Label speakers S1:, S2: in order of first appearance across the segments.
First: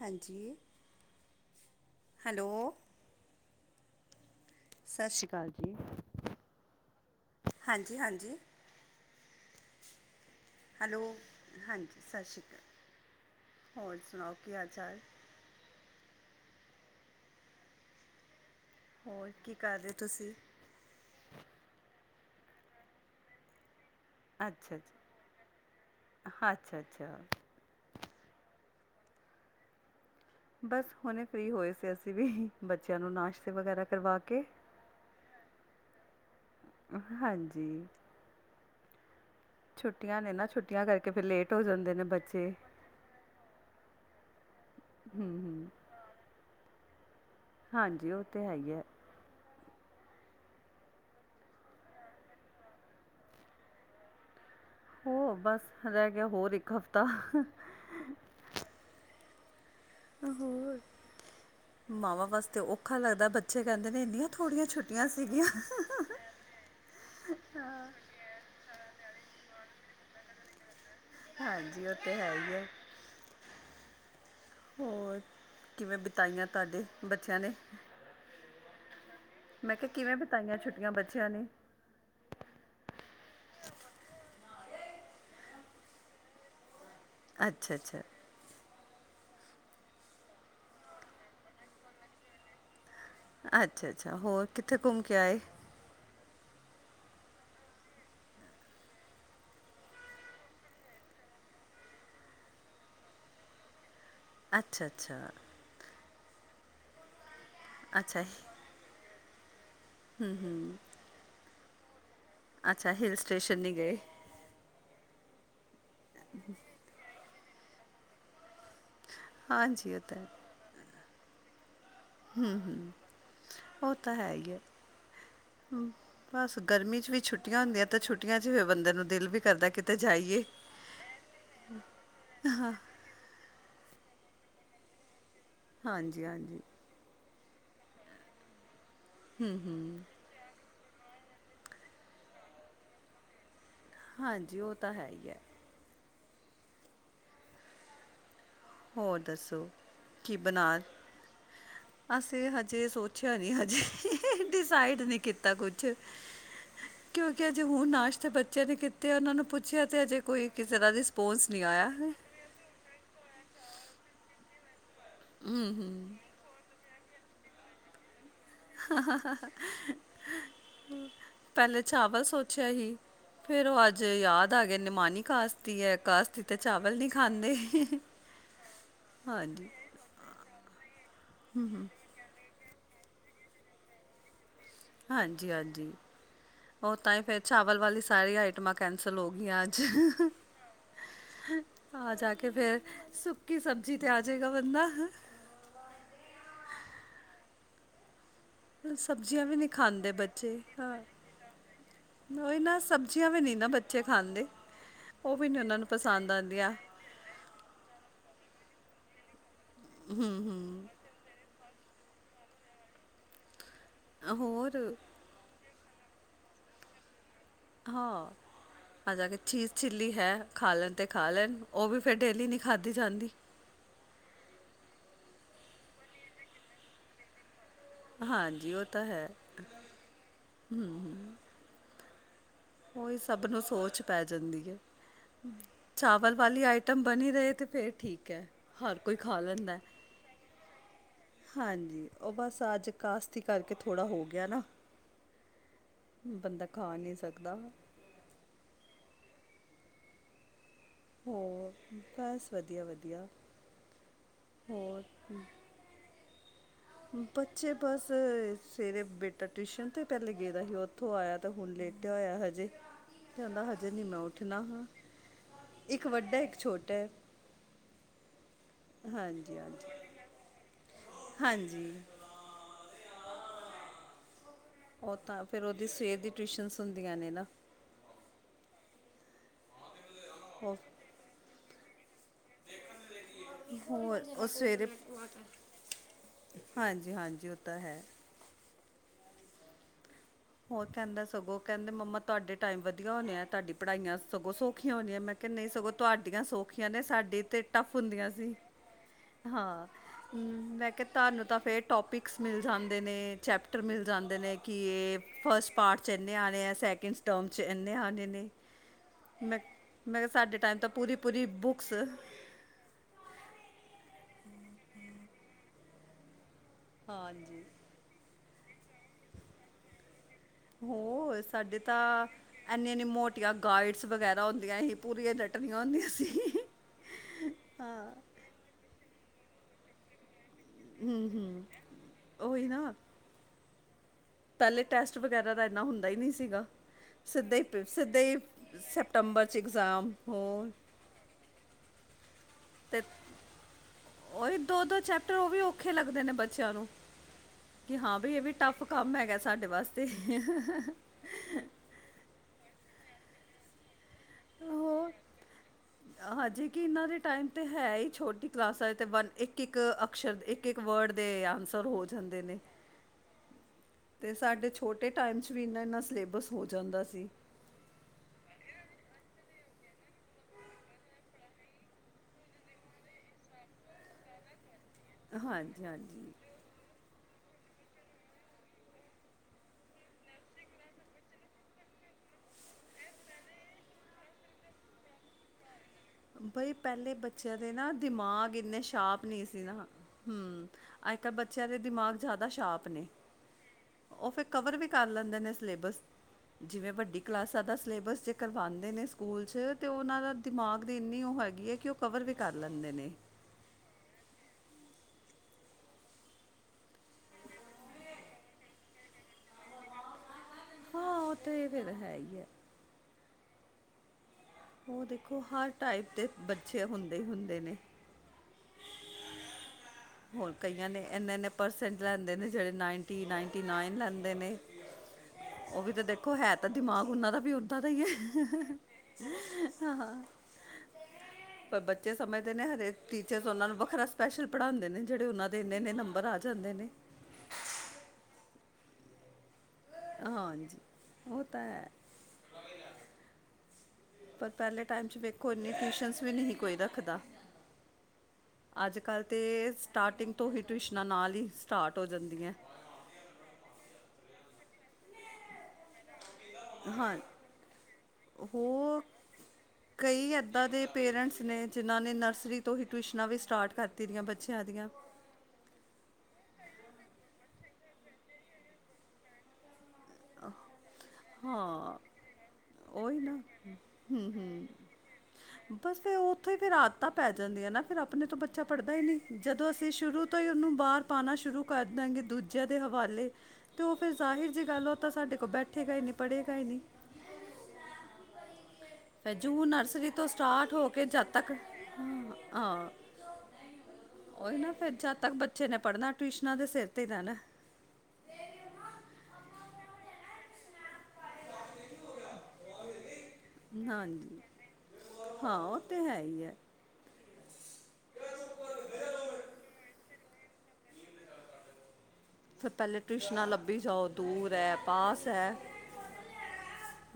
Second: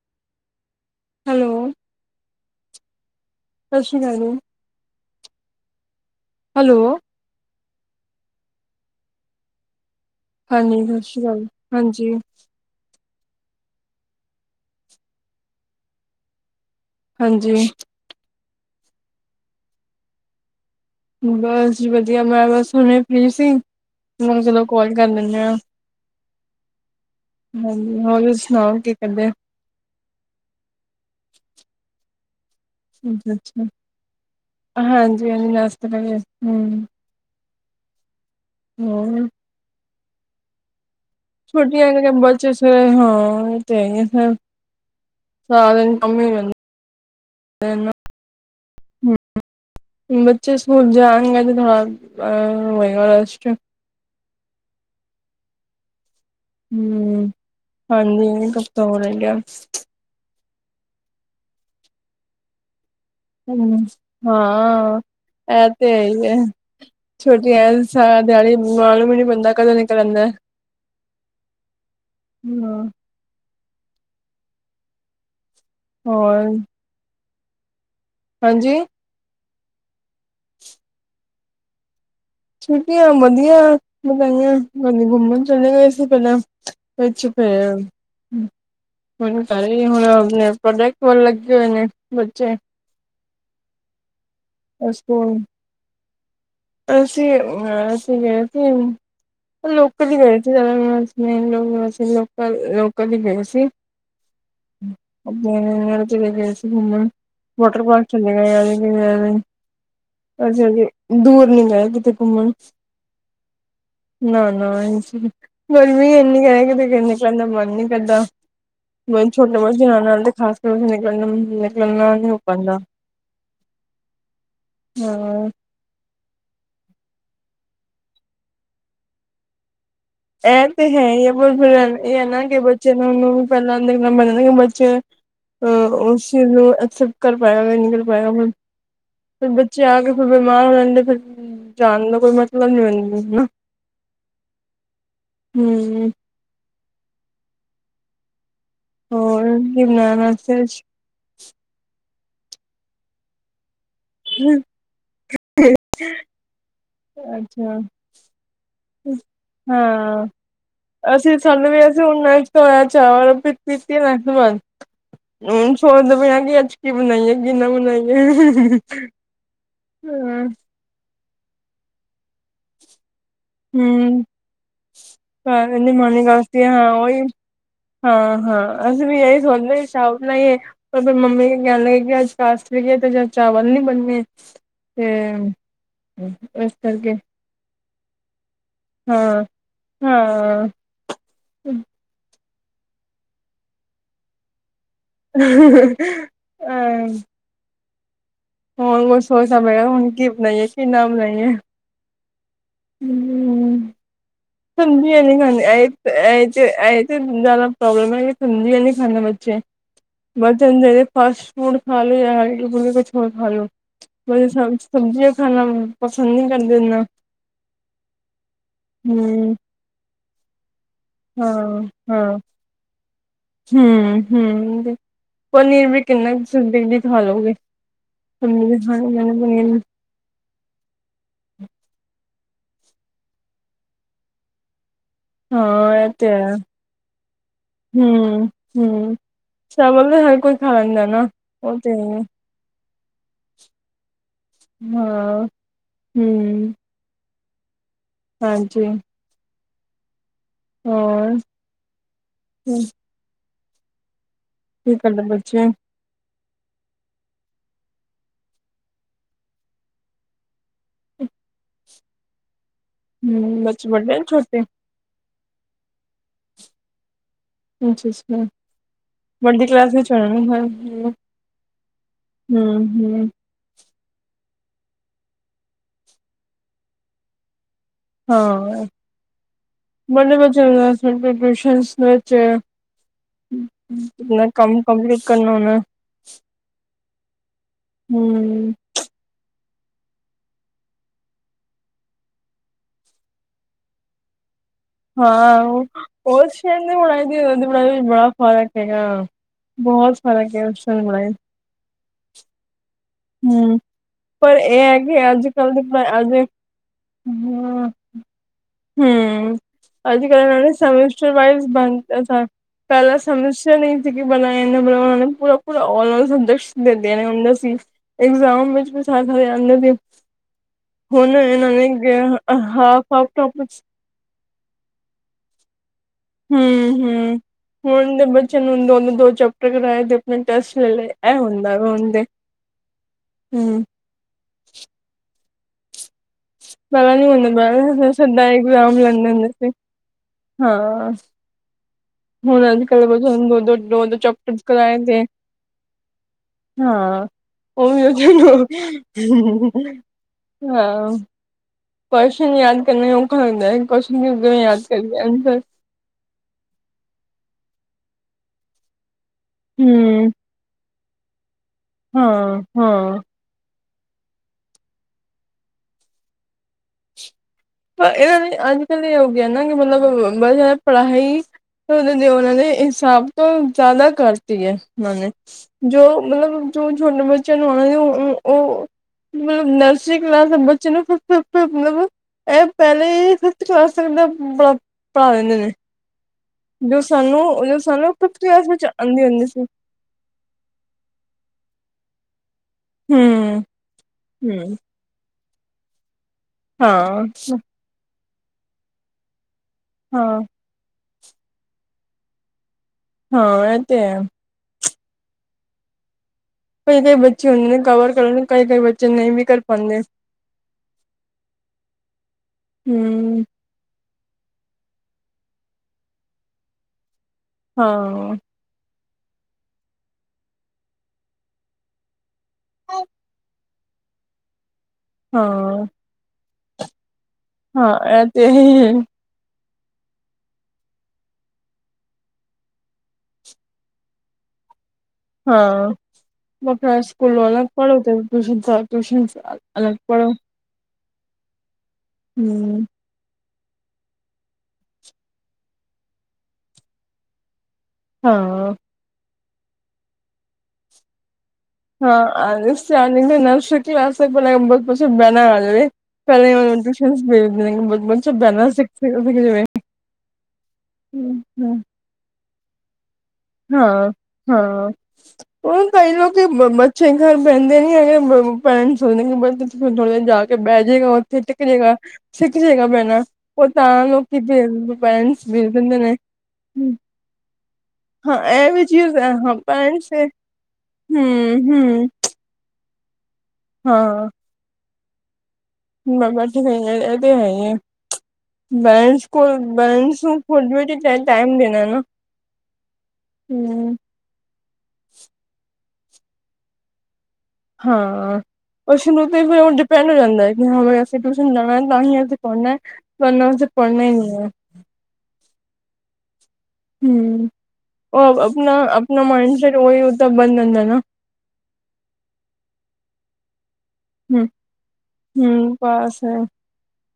S1: ਹਾਂਜੀ,
S2: hello
S1: hello.
S2: ਸਤਿ ਸ਼੍ਰੀ ਅਕਾਲ।
S1: ਸਤਿ ਸ਼੍ਰੀ ਅਕਾਲ ਜੀ,
S2: ਹੈਲੋ
S1: ਹਾਂਜੀ -ਹਾਂਜੀ।
S2: ਹਾਂਜੀ,
S1: ਹੈਲੋ
S2: ਸਤਿ ਸ਼੍ਰੀ ਅਕਾਲ, ਹਾਂਜੀ।
S1: ਸਤਿ ਸ਼੍ਰੀ ਅਕਾਲ ਹੋਰ ਸੁਣਾਓ ਕੀ ਹਾਲ- ਚਾਲ?
S2: ਹਾਂਜੀ।
S1: ਹੋਰ ਕੀ ਕਰਦੇ ਤੁਸੀਂ?
S2: ਬਸ ਜੀ ਵਧੀਆ, ਮੈਂ ਬਸ ਹੁਣੇ ਫ੍ਰੀ ਸੀ। ਮੈਂ ਕਿਹਾ ਚਲੋ
S1: ਅੱਛਾ
S2: ਕਾਲ ਕਰ ਲੈਂਦੇ ਆਂ,
S1: ਅੱਛਾ ਅੱਛਾ ਅੱਛਾ
S2: ਹਾਂਜੀ ਹੋਰ ਸੁਣਾਓ? ਕੀ ਕਰਦੇ ਆ?
S1: ਬਸ ਹੁਣੇ ਫ੍ਰਰੀ ਹੋਏ ਸੀ ਅਸੀਂ ਵੀ ਬੱਚਿਆਂ ਨੂੰ
S2: ਅੱਛਾ
S1: ਨਾਸ਼ਤੇ ਵਗੈਰਾ ਕਰਵਾ ਕੇ
S2: ਜੀ ਨਾਸ਼ਤੇ ਪਾਣੀ ਵਾਸਤੇ
S1: ਹਾਂਜੀ।
S2: ਹਮ।
S1: ਛੁੱਟੀਆਂ ਨੇ ਨਾ, ਛੁੱਟੀਆਂ ਕਰਕੇ। ਫਿਰ ਲੇਟ ਹੋ
S2: ਛੁੱਟੀਆਂ
S1: ਜਾਂਦੇ ਨੇ ਬੱਚੇ
S2: [unintelligible]
S1: ਹੂੰ ਹੂੰ
S2: ਸਾਰਿਆਂ ਨੂੰ [unintelligible]
S1: ਹਾਂਜੀ, ਉਹ ਤੇ ਹੈ ਹੀ ਹੈ।
S2: ਬੱਚੇ ਸਕੂਲ ਜਾਣਗੇ, ਤੇ ਥੋੜਾ ਹੋਏਗਾ ਰੈਸਟ।
S1: [unintelligible] ਹਫ਼ਤਾ
S2: ਹਮ। ਹਾਂਜੀ ਕੀਤਾ [unintelligible]
S1: ਹੋਰ ਮਾਵਾਂ ਵਾਸਤੇ। ਬਸ ਬੱਚੇ
S2: ਹਮ
S1: ਕਹਿੰਦੇ ਨੇ, ਇੰਨੀਆਂ ਥੋੜੀਆਂ
S2: ਹਾਂ
S1: ਛੁੱਟੀਆਂ ਸੀਗੀਆਂ।
S2: ਇਹ ਤੇ ਹੈ ਹੀ ਹੈ [unintelligible]
S1: ਹਾਂਜੀ, ਉਹ ਤੇ ਹੈ ਹੀ ਹੈ
S2: ਹਾਂ
S1: ਹੋਰ? ਕਿਵੇਂ ਬਿਤਾਈਆਂ
S2: ਹੋਰ
S1: ਤੁਹਾਡੇ ਬੱਚਿਆਂ ਨੇ
S2: ਹਾਂਜੀ।
S1: ਮੈਂ ਕਿਹਾ ਕਿਵੇਂ ਬਿਤਾਈਆਂ ਛੁੱਟੀਆਂ ਬੱਚਿਆਂ ਨੇ?
S2: ਛੁੱਟੀਆਂ ਵਧੀਆ ਬਿਤਾਈਆਂ, ਘੁੰਮਣ ਚਲੇ ਗਏ ਸੀ ਪਹਿਲਾਂ। ਵਿੱਚ
S1: ਅੱਛਾ
S2: ਫਿਰ
S1: ਅੱਛਾ
S2: ਹੁਣ ਘਰ ਹੀ ਹੁਣ ਆਪਣੇ ਪ੍ਰੋਜੈਕਟ ਵੱਲ ਲੱਗੇ ਹੋਏ ਨੇ ਬੱਚੇ।
S1: ਅੱਛਾ- ਅੱਛਾ, ਹੋਰ ਕਿੱਥੇ ਘੁੰਮ ਕੇ
S2: ਸਕੂਲ
S1: ਆਏ?
S2: ਅਸੀਂ ਅ ਅਸੀਂ ਗਏ ਸੀ। ਲੋਕਲ ਗਏ ਸੀ ਲੋਕਲ, ਲੋਕਲ ਹੀ ਗਏ ਸੀ।
S1: ਅੱਛਾ ਅੱਛਾ
S2: ਆਪਣੇ ਨੇੜੇ- ਤੇੜੇ ਗਏ ਸੀ ਘੁੰਮਣ। ਵਾਟਰ ਪਾਰਕ ਚੱਲ
S1: ਅੱਛਾ
S2: ਗਏ, ਆਵੇ ਕਿ ਨੇ ਹਾਂਜੀ ਦੂਰ ਨੀ ਗਏ ਕਿਤੇ ਘੁੰਮਣ,
S1: ਅੱਛਾ ਹਿਲ ਸਟੇਸ਼ਨ ਨਹੀਂ ਗਏ
S2: ਨਾ ਨਾ ਇ ਗਰਮੀ ਇੰਨੀ ਹੈ ਕਿਤੇ ਨਿਕਲਣ ਦਾ ਮਨ ਨਹੀਂ ਕਰਦਾ। ਛੋਟੇ
S1: ਹਾਂਜੀ ਉਹ
S2: ਬੱਚਿਆਂ ਨਾਲ
S1: ਹੈ
S2: ਤਾਂ, ਖਾਸ ਕਰ ਨਿਕਲਣ ਨਿਕਲਣਾ ਨਹੀਂ ਹੋ ਪਾਉਂਦਾ।
S1: ਉਹ ਤਾਂ ਹੈ ਹੀ ਹੈ,
S2: ਹਾਂ
S1: ਬਸ ਗਰਮੀ ਚ ਵੀ ਛੁੱਟੀ ਛੁੱਟੀਆਂ ਹੁੰਦੀਆਂ ਤਾਂ ਛੁੱਟੀਆਂ ਚ ਹੀ ਫਿਰ ਬੰਦੇ ਨੂੰ ਦਿਲ ਵੀ ਕਰਦਾ ਕਿਤੇ ਜਾਈਏ
S2: ਇਹ ਤੇ ਹੈ ਹੀ ਹੈ ਬਇਹ ਹੈ ਨਾ ਕਿ ਬੱਚੇ ਨੂੰ ਉਹਨੂੰ ਵੀ ਪਹਿਲਾਂ ਬੱਚ ਅ ਉਹ
S1: ਹਾਂਜੀ ਹਾਂਜੀ
S2: ਸ਼ ਕਰ ਪਾਾਇਗਾ ਨ ਕਰ ਪਾਏਗਾ ਫਿਰ ਫਿਰ ਬੱਚੇ ਆ ਕੇ ਫਿਰ ਬਿਮਾਰ ਹੋਣਗੇ ਫਿਰ ਜਾਣ ਦਾ ਕੋਈ ਮਤਲਬ ਨੀ ਹੁੰਦਾ ਹਨਾ
S1: ਹਾਂਜੀ ਉਹ ਤਾਂ ਹੈ ਹੀ ਹੈ
S2: ਹਮ ਹੋਰ ਕੀ ਬਣਾਣਾ
S1: ਕੀ
S2: ਫੇਰ
S1: ਬਣਾ ਅਸੀਂ ਹਜੇ ਸੋਚਿਆ ਨੀ ਹਜੇ ਡਿਸਾਈਡ ਨਹੀਂ ਕੀਤਾ ਕੁਛ ਕਿਉਂਕਿ ਅਜੇ
S2: ਅੱਛਾ
S1: ਹੁਣ ਨਾਸ਼ਤਾ ਬੱਚਿਆਂ ਨੇਤੇ ਉਹਨਾਂ ਨੂੰ ਪੁੱਛਿਆ ਤੇ ਅਜੇ ਕੋਈ ਕਿਸੇ ਤ ਦਾ ਰਿਸਪੋਂਸ ਨ ਆਇਆ ਹੈ
S2: ਉਨਾਈਸ਼ ਹੋਆ ਚਾ ਰ ਕੀਤੀ ਨਾਮਾਲ ਹੁਣ ਸੋਚਦੇ ਪ ਹ ਕਿ ਅੱਜ ਕੀ ਬਣਾਈਏ ਕੀ ਨਾ ਬਣਾਈਏ [inaudible] ਹਾਂ
S1: ਪਹਿਲੇ ਚਾਵਲ ਸੋਚਿਆ ਸੀ ਫੇਰ ਉਹ ਅੱਜ
S2: ਹੂੰ
S1: ਯਾਦ ਆ ਗਏ ਨਿਮਾਨੀ ਕਾਸ਼ਤੀ
S2: ਇੰਨੀ
S1: ਹੈ
S2: ਮੋਰਨਿੰਗ
S1: ਕਾਸ਼ਤੀ ਤੇ
S2: ਵਾਸਤੇ ਹਾਂ
S1: ਚਾਵਲ ਨੀ
S2: ਉਹੀ
S1: ਖਾਂਦੇ
S2: ਹਾਂ ਹਾਂ ਅਸੀਂ ਵੀ ਇਹੀ
S1: ਹਾਂਜੀ
S2: ਸੋਚਦੇ ਸ਼ਪਣਾ ਹੀਏ ਪਰਿਰ ਮੰਮੀ ਕਹਿਣ ਲੱਗੇ ਕਿ ਅੱਜ ਕਾਸਰੀ ਤੇ ਚ ਚਾਵਲ ਨੀ ਬਣਨੇ
S1: ਹਾਂਜੀ
S2: ਤੇ
S1: ਹਾਂਜੀ
S2: ਇਸ
S1: ਉਹ ਤਾਂ
S2: ਕਰਕੇ
S1: ਹੀ ਫੇਿਰ ਚਾਵਲ ਵਾਲੀ ਸਾਰ ਆਈਟਮਾਂ ਕੈਂਸਲ ਹੋ
S2: ਹਾਂ
S1: ਗਈਆਂ ਅੱਜ
S2: ਹਾਂ
S1: ਆ ਜਾ ਕਿ ਫਿਰ ਸੁੱਕੀ ਸਬਜ਼ੀ 'ਤੇ ਆ ਜਾਵੇਗਾ ਬੰਦਾ
S2: ਹਮ
S1: ਸਬਜ਼ੀਆਂ ਵੀ ਨਹੀਂ ਖਾਂਦੇ
S2: [inaudible]
S1: ਉਹ ਨਾ ਸਬਜ਼ੀਆਂ ਵੀ ਨੀ ਨਾ ਬੱਚੇ ਖਾਂਦੇ
S2: ਸਮਝ
S1: ਉਹ
S2: ਨਹੀਂ
S1: ਵੀ
S2: ਖਾਣੀ
S1: ਉਹਨਾਂ ਨੂੰ
S2: ਤੇ
S1: ਪਸੰਦ ਆਉਂਦੀਆਂ
S2: ਇਹ ਤੇ ਜ਼ਿਆਦਾ ਪ੍ਰੋਬਲਮ ਹੈ ਹੁੰਦੀਆਂ ਨਹੀਂ ਖਾਂਦੇ ਬੱਚੇ ਬਸਦੇਦੇ ਫਸ ਫੂਟ ਖਾ ਲਓ ਕੁਛ ਹੋਰ ਖਾ ਲਓ
S1: ਹੋਰ
S2: ਸਬਜ਼ੀਆਂ ਖਾਣਾ ਪਸੰਦ ਨਹੀਂ ਕਰਦੇ ਇਨਾ
S1: ਹਾਂ ਆ ਜਾ ਕੇ
S2: ਹਮ
S1: ਚੀਜ਼ ਚਛਿੱਲੀ ਹੈ ਖਾ ਲੈਣ ਤੇ ਖਾ ਲੈਣ
S2: ਹਾਂ
S1: ਉਹ ਵੀ ਫੇਰ
S2: ਹਾਂ
S1: ਡੇਲੀ ਨੀ ਖਾਧਦੀ ਜਾਂਦੀ
S2: ਹਮ ਹਮ ਪਨੀਰ ਵੀ ਕਿੰਨਾ ਕੁ ਤੁਸੀ ਬ ਖਾ ਲਓਗੇ ਹਰ
S1: ਹਾਂਜੀ
S2: ਮਨ ਬਣ
S1: ਹਮ ਹਮ
S2: ਹਮ
S1: ਉਹੀ ਸਭ ਨੂੰ ਸੋਚ ਪੈ ਜਾਂਦੀ ਹੈ
S2: ਹਾਂ ਇਹ ਤੇ
S1: ਚਾਵਲ
S2: ਹੈ
S1: ਵਾਲੀ ਆਈਟਮ ਬਣੀ ਰਹੇ ਤੇ ਫੇਿਰ ਠੀਕ ਹੈ ਹਰ ਕੋਈ ਖਾ ਲੈਂਦਾ
S2: ਮਤਲਬ ਹਰ ਕੋਈ ਖਾ ਲੈਂਦਾ ਨਾ ਉਹ ਤੇ
S1: ਹਾਂਜੀ
S2: ਹੈ
S1: ਉਹ ਬਸ ਅੱਜ ਕਾਸਤੀ ਕਰਕੇ ਥੋੜ੍ਹਾ ਹੋ ਗਿਆ ਨਾ
S2: ਹਾਂ ਹਮ
S1: ਅਦਾ
S2: ਹਾਂਜੀ
S1: ਹੋਰ ਬਸ ਵਧੀਆ ਵਧੀਆ
S2: ਕੀ ਕਰਦੇ
S1: ਹੋਰ
S2: ਬੱਚੇ
S1: ਬੱਚੇ ਬਸ ਸਵੇਰੇ ਬੇਟਾ ਟਿਊਸ਼ਨ ਤੇ ਪਹਿਲੇ ਗਏਦਾ ਸੀ ਉੱਥੋਂ ਆਇਆ ਤੇ ਹੁਣ ਲ ਹੋਇਆ ਹਜੇ
S2: ਹੂੰ,
S1: ਕਹਿੰਦਾ
S2: ਬੱਚੇ
S1: ਹਜੇ ਨੀ
S2: ਵੱਡੇ
S1: ਮੈਂ
S2: ਨੇ ਛੋਟੇ?
S1: ਉੱਠਦਾ ਹਾਂ ਇੱਕ ਵੱਡਾ ਇੱਕ ਛੋਟਾ ਹੈ
S2: ਅੱਛਾ ਅੱਛਾ
S1: ਹਾਂਜੀ
S2: ਵਲਡੀ
S1: ਹਾਂਜੀ
S2: ਕਲਾਸ ਵਿੱਚ ਹਮ ਹਮ
S1: ਹਾਂਜੀ ਉਹ ਤਾਂ ਫੇਰ ਉਹਦੀ ਸਵੇਰ ਦੀ ਟਿਊਸ਼ਨ ਹੁੰਦੀਆਂ ਨੇ ਨਾ
S2: ਹਾਂ ਬਡੇ ਬੱਚਿਆਂ
S1: ਉਹ
S2: ਨੂੰ ਅਛ
S1: ਹੋਰ ਉਹ
S2: ਕੰਮ
S1: ਸਵੇਰੇ
S2: ਕੰਮਪਲੀਟ ਕਰਨਾ ਉਹਨੇ
S1: ਜੀ ਹਾਂਜੀ ਉਹ ਤਾਂ ਹੈ ਹੋਰ ਕਹਿੰਦਾ ਸਗੋਂ ਕਹਿੰਦੇ ਮੰਮਾ ਤੁਹਾਡੇ ਟਾਈਮ ਵਧੀਆ ਹੋਣੇ ਤੁਹਾਡੀ ਪੜ੍ਹਾਈਆਂ ਸਗੋਂ ਸ
S2: ਹਾਂ ਉਹ ਸ਼ਹਿਰ ਨੇ ਬਣਾਈ ਦੀ,
S1: ਸਾਡੀ
S2: ਉਹ
S1: ਤੇ
S2: ਦੀ ਬਣਾਈ
S1: ਟਫ
S2: ਵਿੱਚ ਬੜਾ
S1: ਹੁੰਦੀਆਂ ਸੀ
S2: ਫ਼ਰਕ ਹੈਗਾ
S1: ਹਾਂ,
S2: ਬਹੁਤ ਫ਼ਰਕ ਹੈ ਉਸ
S1: ਮੈਂ
S2: ਟਾਈਮ ਦੀ
S1: ਕਿਹਾ
S2: ਪੜ੍ਹਾਈ
S1: ਤੁਹਾਨੂੰ ਤਾਂ ਫੇਰ ਟੋਪਿਕਸ ਮਿਲ ਜਾਂਦੇ ਨੇ,
S2: ਹੂੰ,
S1: ਚੈਪਟਰ ਮਿਲ ਜਾਂਦੇ ਨੇ,
S2: ਪਰ
S1: ਕਿ
S2: ਹੈ
S1: ਇਹ
S2: ਅੱਜ-ਕੱਲ
S1: ਫਸਟ
S2: ਦੀ
S1: ਪਾਰਟ ਚ
S2: ਪੜ੍ਹਾਈ
S1: ਇੰਨੇ
S2: ਅੱਜ
S1: ਆਣੇ ਆ, ਸੈਕਿੰਡ ਟਰਮ ਚ ਇੰਨੇ ਆਉਦੇ ਨੇ
S2: ਹੂ
S1: ਮੈਂ ਮੈਂ
S2: ਅਜ
S1: ਕਿਹਾ
S2: ਕਲ
S1: ਸਾਡੇ
S2: ਏਨਾਨੇ
S1: ਟਾਈਮ ਤਾਂ ਪੂਰੀ
S2: ਸਮਿਸਟਰ
S1: ਪੂਰੀ
S2: ਵਾਈਜ਼
S1: ਬੁੱਕਸ
S2: ਬ ਪਹਿਲਾਂ ਸਮੈਸਟਰ ਨਹੀਂ ਸੀ। ਬਣਾਨਾ ਨੀ ਬਨਾਣਾ, ਪੂਰਾ ਪੂਰਾ ਐੱਲ ਸਬਜੈਕਟ ਦੇ ਦੇਣੇ ਹੁੰਦਾ
S1: ਹਾਂਜੀ
S2: ਸੀ ਇਗਜ਼ਾਮ ਵਿੱਚ ਵੀ ਸਾਰੇ ਸਾਰੇ ਆਂਦੇ ਨੇ ਹੁਣ
S1: ਹੋ
S2: ਇਹਨਾਂ
S1: ਸਾਡੇ ਤਾਂ ਇਨੀ ਇਨੀ
S2: ਹਾਫ-ਹਾਫ
S1: ਮੋਟੀਆਂ
S2: ਟੋਪਿਕਸ
S1: ਗਾਈਡਸ ਵਗੈਰਾ ਹੁੰਦੀਆਂ ਸੀ, ਪੂਰੀਆਂ ਟਟਦੀਆਂ ਔਦੀਆਂ ਸੀ
S2: ਹੂ ਹੂ
S1: ਹਾਂ
S2: ਹੁਣ ਦੇ ਬੱਚੇ ਨੂੰ ਦੋਨੋ ਦੋ ਚੈਪਟਰ ਕਰਵਾਏ ਤੇ ਇਨਟ੍ਰਸ੍ਟ ਲੈ ਲੇ,
S1: ਹੂੰ
S2: ਇਹ
S1: ਹੂੰ
S2: ਹੁੰਦਾ ਵੈ ਹੁਣ ਦੇ।
S1: ਉਹੀ ਨਾ ਪਹਿਲੇ ਟੈਸਟ ਵਗੈਰਾ ਦਾ, ਇੰਨਾ ਹੁੰਦਾ ਹੀ ਨਹੀਂ ਸੀ।
S2: ਪਤਾ ਨੀ ਹੁੰਦਾ ਸੀ, ਬਸ ਸਿੱਧਾ ਇਗਜ਼ਾਮ ਲੈ
S1: ਸੈਪਟੰਬਰ
S2: ਲੈਂਦੇ
S1: 'ਚ
S2: ਸੀ।
S1: ਇਗਜ਼ਾਮ ਹੋ
S2: [unintelligible] ਹੁਣ ਅੱਜ
S1: ਤੇ
S2: ਕੱਲ੍ਹ ਬੱਚਿਆਂ ਨੂੰ ਦੋ-ਦੋ, ਦੋ-ਦੋ ਚੈਪਟਰ
S1: ਔਹੀ ਦੋ
S2: ਕਰਾਏ
S1: ਦੋ
S2: ਤੇ
S1: ਚੈਪਟਰ, ਔ ਵੀ ਔਖੇ ਲੱਗਦੇ ਨੇ ਬੱਚਿਆਂ ਨੂੰ।
S2: ਹਾਂ ਉਹ
S1: ਕਿ ਹਾਂ ਬਈ ਇਹ ਵੀ
S2: ਚਲੋ
S1: ਟੱਫ ਕੰਮ ਹੈਗਾ, ਸਾਡੇ ਵਾਸਤੇ
S2: ਕਵਸ਼ਨ ਯਾਦ ਕਰਨਾ ਹੀ ਔਖਾ ਹੋਂਦਾ, ਕਵਸ਼ਨ ਹੀ ਹੁਣ ਯਾਦ ਕਰੇ ਯਾ ਆਂਸਰ।
S1: ਹਾਂਜੀ ਕਿ ਇਹਨਾਂ ਦੇ ਟਾਈਮ ਤੇ ਹੈ ਹੀ, ਛੋਟੀ ਕਲਾਸਾਂ ਤੇ ਵ ਇੱਕ ਇੱਕ
S2: ਹੂੰ
S1: ਅਕਸ਼ਰ, ਇੱਕ ਇੱਕ ਵਰਡ ਦੇ ਆਸ
S2: ਹਾਂ ਹਾਂ
S1: ਤੇ ਸਾਡੇ ਛੋਟੇ ਟਾਈਮ ਚ ਵੀ, ਇਨਾ ਇੰਨਾ ਸਿਲੇਬਸ ਹੋ ਜਾਂਦਾ ਸੀ।
S2: ਪਰ ਇਹਨਾਂ ਅੱਜ ਕੱਲ੍ਹ ਇਹ ਹੋ ਗਿਆ ਨਾ ਕਿ ਮਤਲਬ ਬ ਪੜਾਈ ਉਹ ਉਹਨਾਂ ਨੇ ਹਿਸਾਬ ਤੋਂ ਜ਼ਿਆਦਾ ਕਰਤੀ ਹੈ। ਮ
S1: ਹਾਂਜੀ
S2: ਜੋ
S1: ਹਾਂਜੀ
S2: ਮਤਲਬ ਜੋ ਛੋਟ ਬੱਚ [inaudible] ਚਲੋ ਹੁਣ ਵੀ ਔ, ਮਤਲਬ ਨਰਸਰੀ ਕਲਾਸ ਦੇ ਬੱਚੇ ਨੂੰ, ਫਿਰ ਨਰਵਸ ਇਹ ਪਹਿਲੇ ਫਿਫਥ ਕਲਾਸ ਤਕ ਦਾ ਪੜ੍ਹਾ ਦਿੰਦੇ ਨੇ।
S1: ਬਈ
S2: ਜੋ
S1: ਪਹਿਲੇ
S2: ਸਾਨੂੰ
S1: ਬੱਚਿਆਂ ਦੇ
S2: ਜੋ
S1: ਨਾ
S2: ਸਾਨੂੰ ਫਿਫਥ
S1: ਦਿਮਾਗ
S2: ਕਲਾਸ
S1: ਇੰਨੇ
S2: ਵਿੱਚ ਆਂਦੀ
S1: ਸ਼ਾਰਪ ਨਹੀਂ
S2: ਹੁੰਦੀ
S1: ਸੀ ਨਾ, ਹੂ ਅੱਜ ਕੱਲ ਬੱਚਿਆਂ ਦੇ ਦਿਮਾਗ ਜ਼ਿਆਦਾ ਸ਼ਾਰਪ ਨੇ,
S2: ਹੂੰ,
S1: ਉਹ ਫਿਰ ਕਵਰ
S2: ਹੂੰ
S1: ਵੀ ਕਰ ਲੈਂਦੇ ਨੇ ਸਿਲੇਬਸ। ਜਿਵੇਂ ਵੱਡੀ
S2: ਹਾਂ,
S1: ਕਲਾਸਾਂ ਦਾ ਸਿਲੇਬਸ ਜੇ ਕਰਵਾਉਂਦੇ ਨੇ ਸਕੂਲ ਚ, ਤੇ ਉਹਨਾਂ ਦਾ
S2: ਹਾਂ,
S1: ਦਿਮਾਗ ਇੰਨੀ ਉਹ ਹੈਗੀ ਹੈ, ਕਿ ਉਹ ਕਵਰ ਵੀ ਕਰ ਲ
S2: ਹਾਂ ਇਹ ਤੇ ਹੈ ਕਈ ਕਈ ਬੱਚੇ ਹੁੰਦੇ ਨੇ ਕਵਰ ਕਰਨ ਲਈ, ਕਈ ਕਈ ਬੱਚੇ ਨਹੀਂ ਵੀ ਕਰ ਪਾਉਂਦੇ।
S1: ਹਾਂ ਉਹ ਤੇ ਇਹ ਫੇਰ ਹੈ ਹੀ ਆ
S2: ਹੂੰ,
S1: ਉਹ ਦੇਖੋ, ਹਰ ਟਾਈਪ ਦੇ ਬੱਚੇ ਹੁੰਦੇ ਹੀ ਹੁੰਦੇ ਨੇ।
S2: ਹਾਂ।
S1: ਹੋਰ ਕਈਆਂ ਨੇ ਇੰਨੇ ਇੰਨੇ ਪਰਸੈਂਟ ਲੈਂਦੇ ਨੇ, ਜਿਹੜੇ ਨਾਈਨਟੀ ਨਾਈਨਟੀ ਨਾਈਨ ਲੈਂਦੇ ਨੇ। ਔ
S2: ਹਾਂ,
S1: ਵੀ ਤਾਂ ਦੇਖੋ, ਹੈ ਤਾਂ ਦਿਮਾਗ ਉਹਨਾਂ ਦਾ। ਦਾ ਤਾਂ
S2: ਹਾਂ
S1: ਹੀ
S2: ਇਹ ਤੇ ਹੈ
S1: ਹਾਂ ਪਰ ਬੱਚੇ ਸਮਝਦੇ ਨੇ, ਹਰੇਕ ਟੀਚਰ ਉਹਨਾਂ ਨੂੰ ਵੱਖਰਾ ਸਪੈਸ਼ਲ ਪੜਾਉਂਦੇ ਨੇ। ਜਿਹੜੇ ਉਹਨਾਂ ਦੇ ਇੰਨੇ
S2: ਹਾਂ
S1: ਇੰਨੇ ਨੰਬਰ ਆ ਜਾਂਦੇ
S2: ਬਸ
S1: ਨੇ
S2: ਐਸ ਸਕੂਲ ਵਾਲਾ, ਪੜਦੇ ਨੇ ਟਊਸ਼ਨ ਚ, ਟਿਊਸ਼ਨ ਚ ਅਲੱਗ ਪੜੋ
S1: ਹੋਤਾ ਹੈ
S2: ਹੂ
S1: ਪਰ ਪਹਲੇ ਟਾਈਮ 'ਚ ਵੇਖੋ, ਇੰਨੀ ਟਿਊਸ਼ਨਸ ਵੀ ਨਹੀਂ ਸੀ ਕੋਈ ਰਖਦਾ।
S2: ਹਾਂ
S1: ਅਤੇ ਸਟਾਰਟਿੰਗ ਤੋਂ ਹੀ ਟਿਊਸ਼ਨਾਂ ਨਾਲ ਹੀ ਸਟਾਰਟ ਹੋ ਜਾਂਦੀਆਂ
S2: ਹਾਂ ਨਸਰੀ ਕਲਾਸ ਪ ਬ ਪਸ਼ ਬੈਨੀ [inaudible] ਪਹਿਲਾਂ ਉਹ ਟੀਯੂਸ਼ਨ
S1: ਹਾਂ
S2: ਚ ਭੇਜ ਦੇਯਾਗੀ, ਬਹਿਣਾ ਸਿੱਖ ਜਾਵੇਂ।
S1: ਔਨਾਦੇ ਪੇਰੈਂਟਸ ਨੇ, ਜਿਨ੍ਹਾਂ ਨੇ ਨਰਸਰੀ ਤੋਂ ਹੀ ਟਿਊਸ਼ਨਾਂ ਵੀ ਸਟਾਰਟ ਕਰਤੀ
S2: ਹਾਂ
S1: ਦੀਆਂ ਬੱਚਿਆਂ ਦੀਆਂ
S2: ਹਾਂ ਉਹ ਕਈ ਲੋਕ ਬੱਚੇ ਘਰ ਬਹਿੰਦੇ ਨੀ ਹੈਗੇ ਪੇਰੈਂਟਸ ਹੁੰਦੇ ਥੋੜੇ ਦਿਨ ਜਾ ਕੇ ਬਹਿ ਜਾਏਗਾ ਉੱਥੇ ਟਿੱਿਕ ਜਾਏਗਾ
S1: ਹਾਂ
S2: ਸਿੱਕ ਜਾਏਗਾ
S1: ਉਹੀ
S2: ਬਹਿਣਾ
S1: ਨਾ
S2: ਉਹ ਤਾਂ ਲੋਕ
S1: ਹੂੰ ਹੂੰ ਬਸ ਉੱਥੇ ਫ ਰਾਤਾਂ ਪੈ ਜਾਂਦੀਆਂ ਨਾ ਫਿਰ ਆਪਣੀ ਤੋਂ
S2: ਹਾਂ
S1: ਬੱਚਾ
S2: ਇਹ ਵੀ
S1: ਪੜ੍ਹਦਾ ਹੀ
S2: ਚੀਜ਼
S1: ਨੀ
S2: ਹੈ ਹਾਂ
S1: ਜਦੋਂ ਅਸੀਂ
S2: ਪੈਰੈਂਟਸ
S1: ਸ਼ੁਰੂ ਤੋਂ ਹੀ ਉਹਨੂੰ ਬਾਹਰ ਪਾਉਣਾ ਸ਼ੁਰੂ
S2: ਹਮ
S1: ਕਰ
S2: ਹਮ
S1: ਦਵਾਂਗੇ ਦੂਜੇ ਦੇ ਹ ੇ ਤੇ ਉਹ ਫਿਰ ਜ਼ਾਹਿਰ ਜੀ ਗੱਲ ਉਹ ਤਾਂ ਸਾਡੇ ਕੋਲ ਬੈਠੇ
S2: ਮ ਬੈਠੇ ਇਹ ਤੇ ਹੈ ਬੈਂਸ
S1: ਫਿਰ
S2: ਕੋਲ
S1: ਜੂ ਨਰਸਰੀ
S2: ਬੈਂਸ
S1: ਤੋਂ
S2: ਨੂੰ
S1: ਸਟਾਰਟ
S2: ਖੁਲ
S1: ਹੋ
S2: ਤੇ
S1: ਕੇ
S2: ਚ
S1: ਜਦ ਤੱਕ
S2: ਟਾਈਮ ਦੇਣਾ ਨਾ
S1: ਹਾਂ ਹਾਂ
S2: ਹਮ
S1: ਉਹੀ ਨਾ ਫਿਰ ਜਦ ਤੱਕ ਬੱਚੇ ਨੇ ਪੜ੍ਹਨਾ ਟਿਊਸ਼ਨਾਂ ਦੇ ਸਿਰ ਤੇ ਤਾਂ ਨਾ
S2: ਹਾਂ ਸ਼ੁਰੂ ਤੋਂ ਹੀ ਡਿਪੈਂਡ ਹੋ ਜਾਂਦਾ ਹੈ ਹ ਟਿਸ਼ਨ ਲਣਾ ਤਾਂ ਹੀ ਅ ਕਰਉਨਾ ਪਨਾੇ ਪੜ੍ਹਨਾ ਹੀ ਨਹੀਂ
S1: ਹਾਂਜੀ
S2: ਹੈ
S1: ਹਾਂ ਉਹ ਤੇ ਹੈ ਹੀ ਹੈ
S2: ਹਮ ਉਹ ਆਪਣਾ ਆਪਣਾ ਮਾਈਡ ਸੇਟ ਉਹੀ ਉਹ ਤਾਂ ਬਣ ਜਾਂਦਾ ਨਾ [inaudible]
S1: [unintelligible] ਬ
S2: ਹਮ
S1: ਦੂਰ ਹੈ ਪਾਸ ਹੈ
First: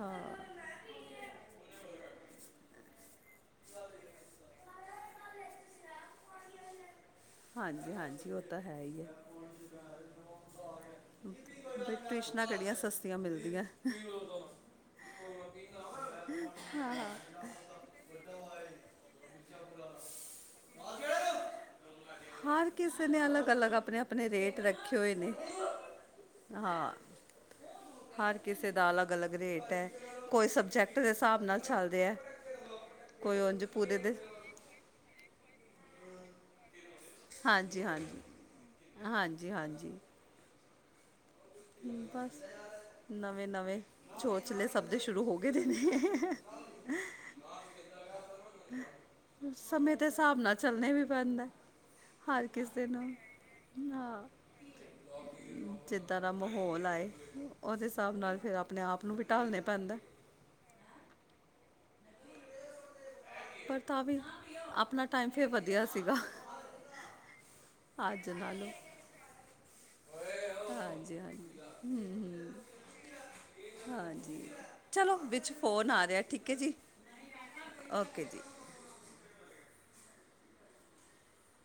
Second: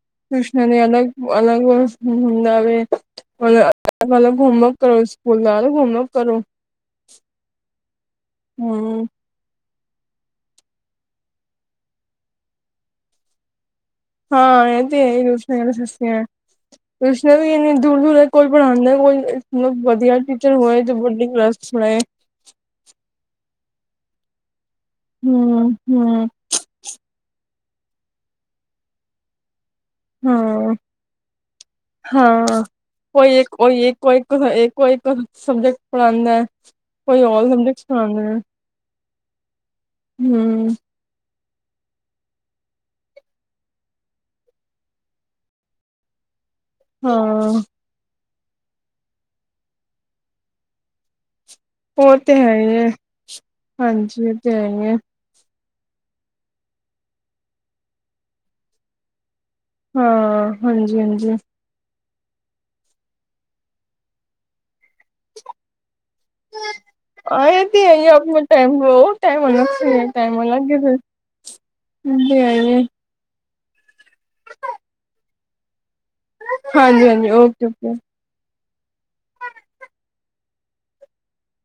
S1: ਹਾਂ
S2: ਟਉਸ਼ਨਾ ਨੇ ਅਲਗ ਅਲਗ ਹਮ ਹੁੰਦਾਵੇਤਲਬ ਮਲ ਘੁੰਮਵਰਕ ਕਰੋ ਸਕੂਲ ਦਾ ਘੁਮਵਰ ਕਰੋ
S1: ਹਾਂਜੀ ਹਾਂਜੀ ਉਹ ਤਾਂ ਹੈ ਹੀ
S2: ਹਮ
S1: ਹੈ ਟਿਊਸ਼ਨਾਂ ਕਿਹੜੀਆਂ ਸਸਤੀਆਂ ਮਿਲਦੀਆਂ
S2: ਹਾਂ ਇਹ ਤੇ ਇਹ ਰੋਸ਼ ਸਸਤੇ ਹੈ ਨੇ ਵੀ ਇੰਨੀ ਦੂਰ ਦੂਰ ਕੋਈ ਪੜ੍ਹਉਂਦਾ ਕੋਈ ਮਤਲਬ ਵਧੀਆ [unintelligible] ਹੋਏ ਤਾਂ ਬਡ ਰਸ ਪੇ
S1: ਆਪਣੇ ਆਪਣੇ ਰੇਟ ਰੱਖ
S2: ਹਮ ਹਮ
S1: ਹਾਂ ਹਰ ਕਿਸੇ ਦਾ ਅਲੱਗ ਅਲੱਗ ਰੇਟ ਹੈ ਕੋਈ
S2: ਹਾਂ
S1: ਸਬਜੈਕਟ ਦੇ ਹਿਸਾਬ ਨਾਲ ਚੱਲਦੇ ਹੈ
S2: ਕੋਈਏ
S1: ਉਂਝ
S2: ਕੋਈ ਇੱਕ
S1: ਪੂਰੇ ਦੇ
S2: ਕੋਈ ਕੋਈ ਸਬਜੈਕਟ ਪੜ੍ਹਉਦਾ ਹੈ ਕੋਈ ਲ ਸਬਜੈਕਟ
S1: ਹਾਂਜੀ
S2: ਸਿਖਾਉਦਾ
S1: ਹਾਂਜੀ
S2: ਹੈ
S1: ਹਾਂਜੀ ਹਾਂਜੀ
S2: ਹਮ
S1: ਬਸ ਨਵੇਂ ਨਵੇਂ ਛੋਚਲੇ ਸਬਦੇ ਸ਼ੁਰੂ ਹੋ ਗਏ ਦੇ ਨੇ
S2: ਹਾਂ
S1: ਸਮੇਂ ਦੇ ਹਿਸਾਬ ਨਾਲ ਚੱਲਣੇ ਵੀ ਪੈਂਦਾ
S2: ਉਹ ਤੇ
S1: ਹਰ
S2: ਹੈ
S1: ਕਿਸੇ
S2: ਹੈ
S1: ਨੂੰ ਹਾਂ
S2: ਹਾਂਜੀ ਉਹ ਤੇ ਹੈ ਹੈ
S1: ਜਿੱਦਾਂ ਦਾ ਮਾਹੌਲ ਆਏ ਉਹਦੇ ਹਿਸਾਬ ਨਾਲ ਫਿਰ ਆਪਣੇ ਆਪ ਨੂੰ ਵੀ ਢਾਲਣੇ ਪੈਂਦਾ
S2: ਹਾਂ ਹਾਂਜੀ ਹਾਂਜੀ
S1: ਪਰ ਤਾਂ ਵੀ ਆਪਣਾ ਟਾਈਮ ਫਿਰ ਵਧੀਆ ਸੀਗਾ
S2: ਹਾਂ ਇਹ ਹੈ
S1: ਅੱਜ
S2: ਆਪਣੇ
S1: ਨਾਲੋਂ
S2: ਟਾਈਮ ਟਾਈਮ ਅਲੱ ਸੀ ਟਾਈਮ ਅਲੱਗ ਫਿਰ
S1: ਹਾਂਜੀ ਹਾਂਜੀ
S2: ਜੀ ਆਏ
S1: ਹਾਂਜੀ ਚਲੋ ਵਿੱਚ ਫੋਨ ਆ ਰਿਹਾ ਠੀਕ ਹੈ ਜੀ
S2: ਹਾਂਜੀ ਹਾਂਜੀ ਓਕੇ ਓਕੇ
S1: [inaudible]